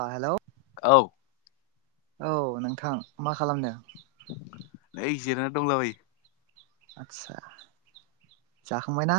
आ हेल'। औ औ नोंथां मा खालामदों? नै जिरायना दंला बायो। आदसा जाखांबाय ना?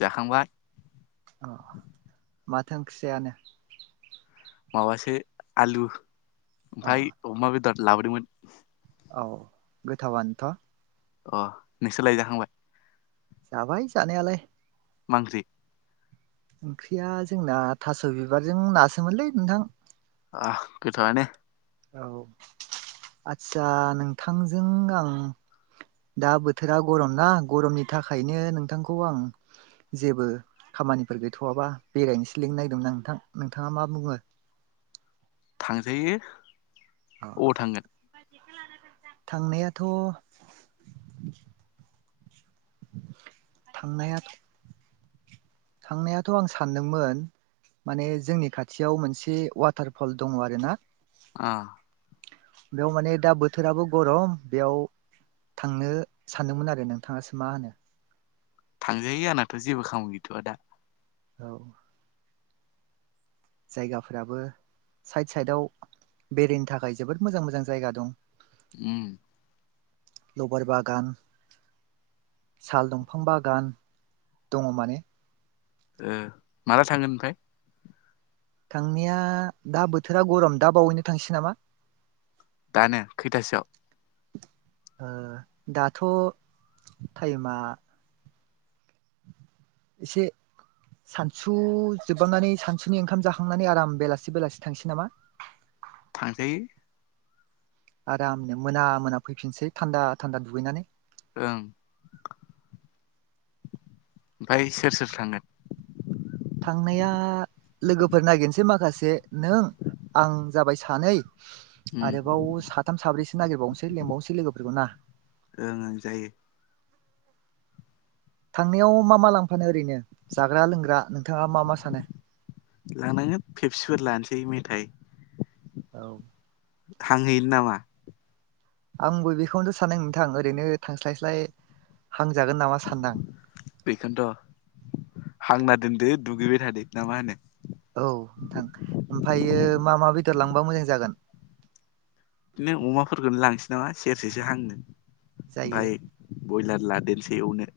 जाखांबाय। अ माथो ओंख्रि जायानो? माबासो आलु अ ओमफ्राय अमा बेदर लाबोदोंमोन। औ गोथावानोथ' अ नोंसालाय जाखांबाय जाबाय जानायालाय मा ओंख्रि ओंख्रिया जोंना थास' बिबारजों नासोमोनलै नोंथां वाह गोथावानो औ आदसा नोंथांजों आं दा बोथोरा गरम ना गरमनि थाखायनो नोंथांखौ आं जेबो खामानिफोर गैथ'वाबा बेरायनोसो लिंनाय दोंमोन आं नोंथां नोंथाङा मा बुङो थांजायो अ अबाव थांगोन [unintelligible] थांनायाथ' थांनाया थांनायाथ' आं सानदोंमोन माने जोंनि खाथियाव मोनसे वाटार फल दङ आरो ना ओम बेयाव माने दा बोथोराबो गरम बेयाव थांनो सानदोंमोन आरो नोंथाङासो मा होनो थांजायो आंनाथ' जेबो खामानि गैथ'वआ दा औ। जायगाफोराबो साइद साइदाव बेरायनो थाखाय जोबोद मोजां मोजां जायगा दं उम। लबोर बागान साल दंफां बागान दङ माने ओ माला थांगोन ओमफ्राय। थांनाया दा बोथोरा गरम दा बावैनो थांसै नामा। दानो खैथासोआव ओ दाथ' टाइमा से सानसु जोबांनानै सानसुनि ओंखाम जाखांनानै आराम बेलासि बेलासि थांसै नामा। थांजायो। आरामनो मोना मोना फैफिनसै थान्दा थान्दा दुगैनानै। ओं ओमफ्राय सोर सोर थांगोन। थांनाया लोगोफोर नायागिरनोसै माखासे नों आं जाबाय सानै उम आरोबाव साथाम साब्रैसो नागिरबावनोसै लिंबावनोसै लोगोफोरखौ ना ओं ओं जायो। थांनायाव मा मा लांफानो ओरैनो जाग्रा लोंग्रा नोंथाङा मा मा सानो। लांनांगोन फेब्सि लानोसै मेथाइ। औ। थांहैनो नामा आंबो बेखौनोथ' सानदों नोंथां ओरैनो थांस्लाय स्लाय हांजागोन नामा सानदो आं। बेखौनोथ' हांना दोनदो दुगैबाय थादो ना मा होनो। औ नोंथां ओमफ्रायो मा मा बेदर लांबा मोजां जागोन। बिदिनो अमाफोरखौनो लांसै नामा सेरसेसो हांनो जायो ओमफाय बयलार लादेरसै एवनो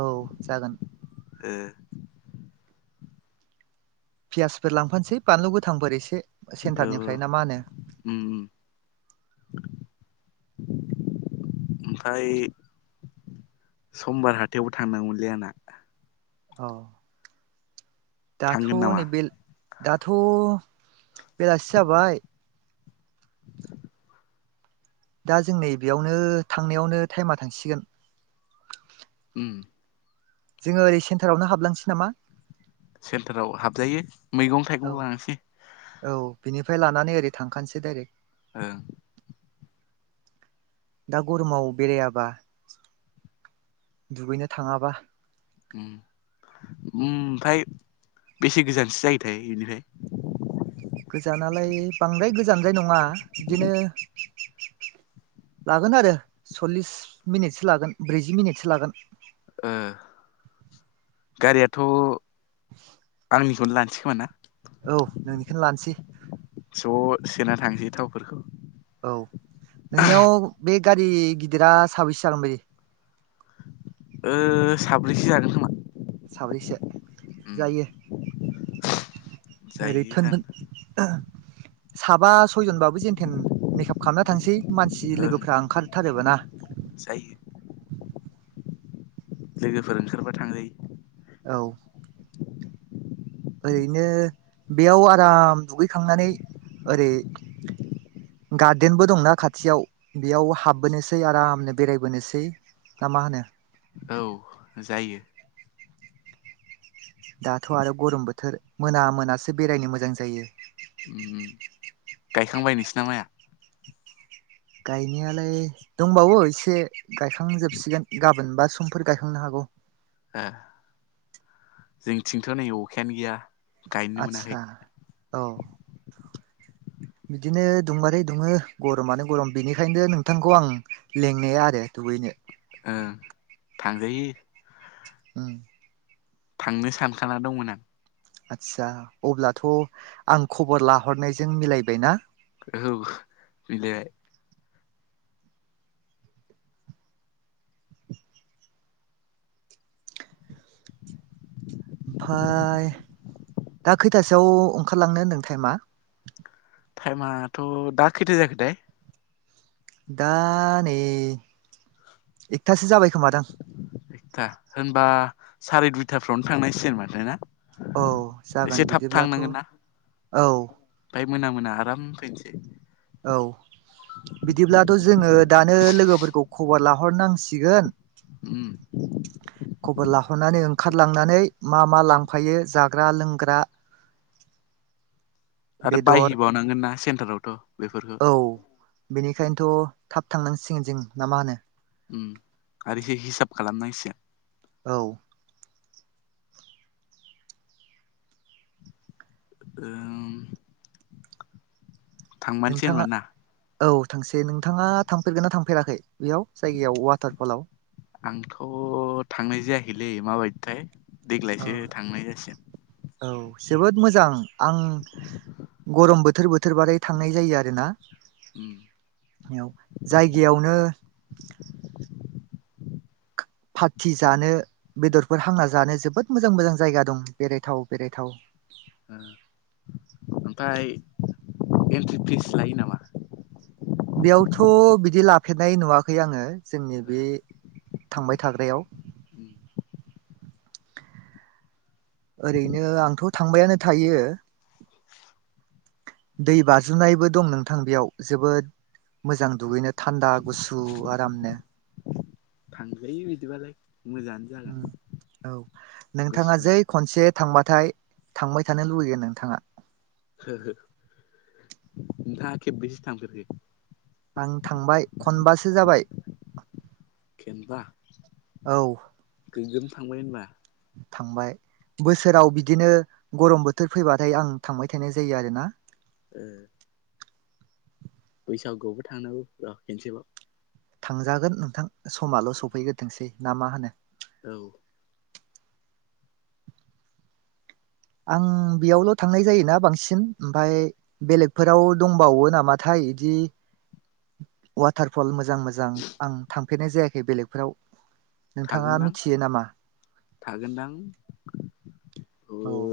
औ जागोन। ओ पियासफोर लांफानोसै बानलु गोथांफोर एसे औ सेन्टारनिफ्राय ना मा होनो। उम उम [inaudible] ओमफाय समबार हाथायावबो थांनांगौमोनलै आंना औ दाथ' थांगोन नामा? नै बिल दाथ' बेलासि जाबाय [inaudible] दा जों नै बेयावनो थांनायावनो थाइमा थांसिगोन। ओम जोङो ओरै सेन्टारावनो हाबलांसै नामा सेन्टाराव हाबजायो मैगं औ थाइगं लांसै औ बिनिफ्राय लानानै ओरै थांखानोसै डाइरेक्ट ओं। दा गरमाव बेरायाबा दुगैनो थाङाबा ओम ओम ओमफाय बेसे गोजानसो जायोथाय इनिफाय? गोजानालाय बांद्राय गोजानद्राय नङा बिदिनो लागोन आरो सल्लिस मिनिटसो लागोन ब्रैजि मिनिटसो लागोन। ओ गारियाथ' [inaudible] आंनिखौनो लानोसै खोमा ना? औ नोंनिखोनो लानोसै। ज' सोना थांसै थावफोरखौ औ। नोंनियाव बे गारि गिदिरा साबैसे जागोन बादि? ओ साब्रैसो जागोन खोमा साब्रैसो उम जायो ओरै जायो टोनटोन जानो साबा सयजनबाबो जेेनटेन मेकाप खामना थांसै। मानसि ओं लोगोफ्रा ओंखारथारोबो ना? जायो। लोगोफोर ओंखारबा थांजायो औ। ओरैनो बेयाव आराम दुगैखांनानै ओरै गार्देनबो दंना खाथियाव बेयाव हाबबोनोसै आरामनो बेरायबोनोसै ना मा होनो? औ जायो। दाथ' आरो गरम बोथोर मोना मोनासो बेरायनो मोजां जायो ओम ओम। गायखांबाय नोंसिना माइया? गायनायालाय दंबावो एसे गायखांजोबसिगोन गाबोन बा समफोर गायखांनो हागौ। आह जोंनिथिंथ' नै अखायानो गैया। गायनोनो मोनाखै आतसा औ। बिदिनो दुंबाथाय दुङो गरमानो गरम बेनिखायनो नोंथांखौ आं लेंनाया आरो दुगैनो ओं थांजायो ओम थांनो सानखाना दंमोन आं। आदसा अब्लाथ' आं खबर लाहरनायजों मिलायबाय ना? औ मिलायबाय फाय दा खैथासोआव ओंखारलांनो होनदों टाइमा? टाइमाथ' दा खैथा जाखोथाय? दा नै एकथासो जाबाय खोमादां एकथा, होनबा साराय दुइथाफ्रावनो थांनांसिगोन माथो ना? औ एसे जागोन थाब बिदिब्लाथ' औ ओमफाय मोना मोना आराम फैनोसै। औ। बिदिब्लाथ' जोङो दानो लोगोफोरखौ खबर लाहरनांसिगोन ओम। [unintelligible] खबर लाहरनानै ओंखारलांनानै मा मा लांफायो जाग्रा लोंग्रा [unintelligible] आरो बायहैबावनांगोन ना सेन्टारावथ' बेफोरफोरखौ औ बेनिखायनोथ' थाब थांनांसिगोन जों ना मा होनो ओम आरो इसे हिसाब खालामनांसिगोन औ ओम थांमारनोसै नोंथाङा होनबा ना औ थांसै नोंथाङा थांफेरगोन ना थांफेराखै बेयाव जायगायाव वाटार फलाव आंथ' थांनाय जायाखैलै माबायदिथाय औ देग्लायसो थांनाय जासिगोन औ जोबोद मोजां आं गरम बोथोर बोथोरबाथाय थांनाय जायो आरोना उम जायगायावनो पार्टि जानो बेदरफोर हांना जानो जोबोद मोजां मोजां जायगा दं बेरायथाव बेरायथाव ओ ओमफ्राय एन्ट्रि फिस लायो नामा? बेयावथ' बिदि लाफेरनाय नुवाखै आङो जोंनि बे थांबाय थाग्रायाव उम ओरैनो आंथ' थांबायानो थायो दै बाजुनायबो दं नोंथां बेयाव जोबोद मोजां दुगैनो थान्दा गुसु आरामनो थांजायो बिदिबालाय मोजाङानो जागोन उम औ नोंथाङा जै गुसुनो खनसे थांबाथाय थांबाय थानो लुुबैगोन नोंथाङा हो हो नोंथाङा खेबबेसे थांफेरखो आं थांबाय खनबासो जाबाय खेनबा औ गोग्गोम थांबाय होनबा थांबाय बोसोराव बिदिनो गरम बोथोर फैबाथाय आं थांबाय थानाय जायो आरोना ए बैसागुआवबो थांनांगौ र' खेनसेबाव थांजागोन नोंथां समाल' सफैग्रोथोंसै ना मा होनो औ आं बेयावल' थांनाय जायोना बांसिन ओमफ्राय बेलेगफोराव दंबावो नामाथाय इदि वाटारफल मो जां मोजां आं थांफेरनाय जायाखै बेलेगफोराव नोंथाङा थागोनदां मिथियो नामा थागोनदां ओ औ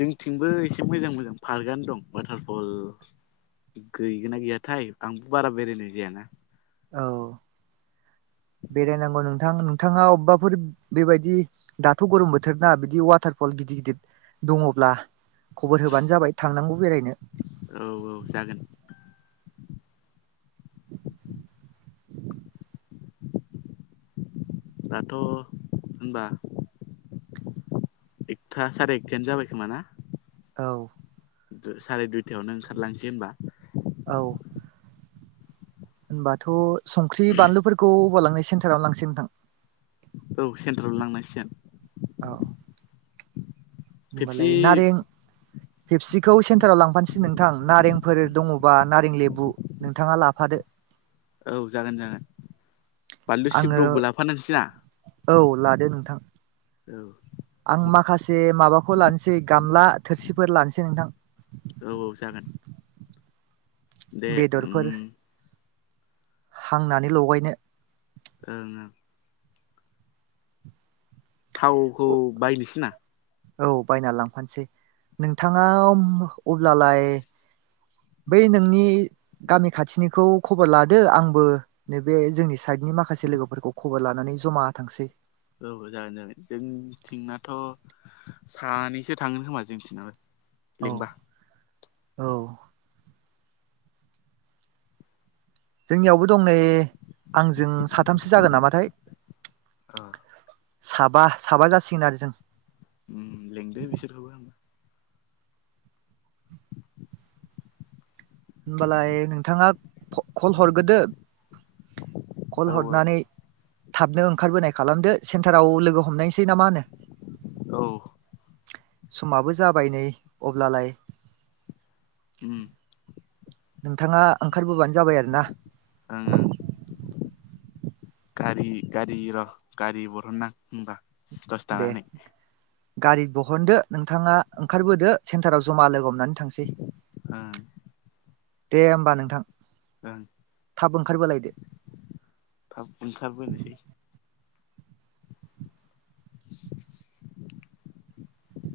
जोंथिंबो एसे मोजां मोजां पार्कआनो दं वाटारफल गैगोन ना गैयाथाय आंबो बारा बेरायनाय जायाना औ बेरायनांगौ नोंथां नोंथाङा अबेबाफोर बेबायदि दाथ' गरम बोथोरना बिदि वाटारफल गिदिर गिदिर दङब्ला खबर होबानो जाबाय थांनांगौ बेरायनो। औ औ जागोन [inaudible] दाथ' होनबा एकथा साराय एकथायानो जाबाय खोमा ना? औ साराय दुइथायावनो ओंखारलांसै ओमबा औ होनबाथ' संख्रि बानलुफोरखौ हवाल लां सेन्ाराव लांसै नथां [unintelligible] औ सेन्ट्रारावनो लांनांसिगोन। औ फेबसि होमबालाय नारें फेपसिखौ सेन्टाराव लांफानोसै नोंथां नारेंफोर दङबा नारें लेबु नोंथाङा लाफादो। औ जागोन जागोन बानलु आङो सिब्रबो लाफानोसैना? औ लादो नोंथां। औ आं माखासे माबाखौ लानोसै गामला थोरसिफोर लानोसै नोंथां औ औ जागोन। दे बेदरफोर ओम हांनानै लगायनो ओं ओंं थावखौ बायनोसै ना? औ बायना लांफानोसै नोंथाङा अब्लालाय बै नोंनि गामि खाथिनिखौ खबर लादो आंबो बे जोंनि साइडनि माखासे लोगोफोरखौ खबर लानानै जमा थांसै औ जागोन जागोन जोंथिंनाथ' सानैसो थांगोन खोमा जोंथिनाबो औ लिंबा औ जोंनियावबो दं नै आंजों साथामसो जागोन नामाथाय औ साबा साबा जासिगोन आरो जों ओम लेंदो बिसोरखौबो होमबालाय नोंथाङा कल हरग्रोदो कल औ हरनानै थाबनो ओंखारबोनाय खालामदो सेन्टाराव लोगो हमनायसै ना मा होनो? औ समाबो जाबाय नै अब्लालाय ओम नोंथाङा ओंखारबोबानो जाबाय आरो ना। ओंं ओं गारि- गारि र'- गारि बरनो आं होनबा दे गारि बहनदो नोंथाङा ओंखारबोदो सेन्टाराव जमा लोगो हमनानै थां थांसै ओं दे होमबा नोंथां। ओं थाब ओंखारबोलायदो थाब ओंखारबोनोसै [inaudible]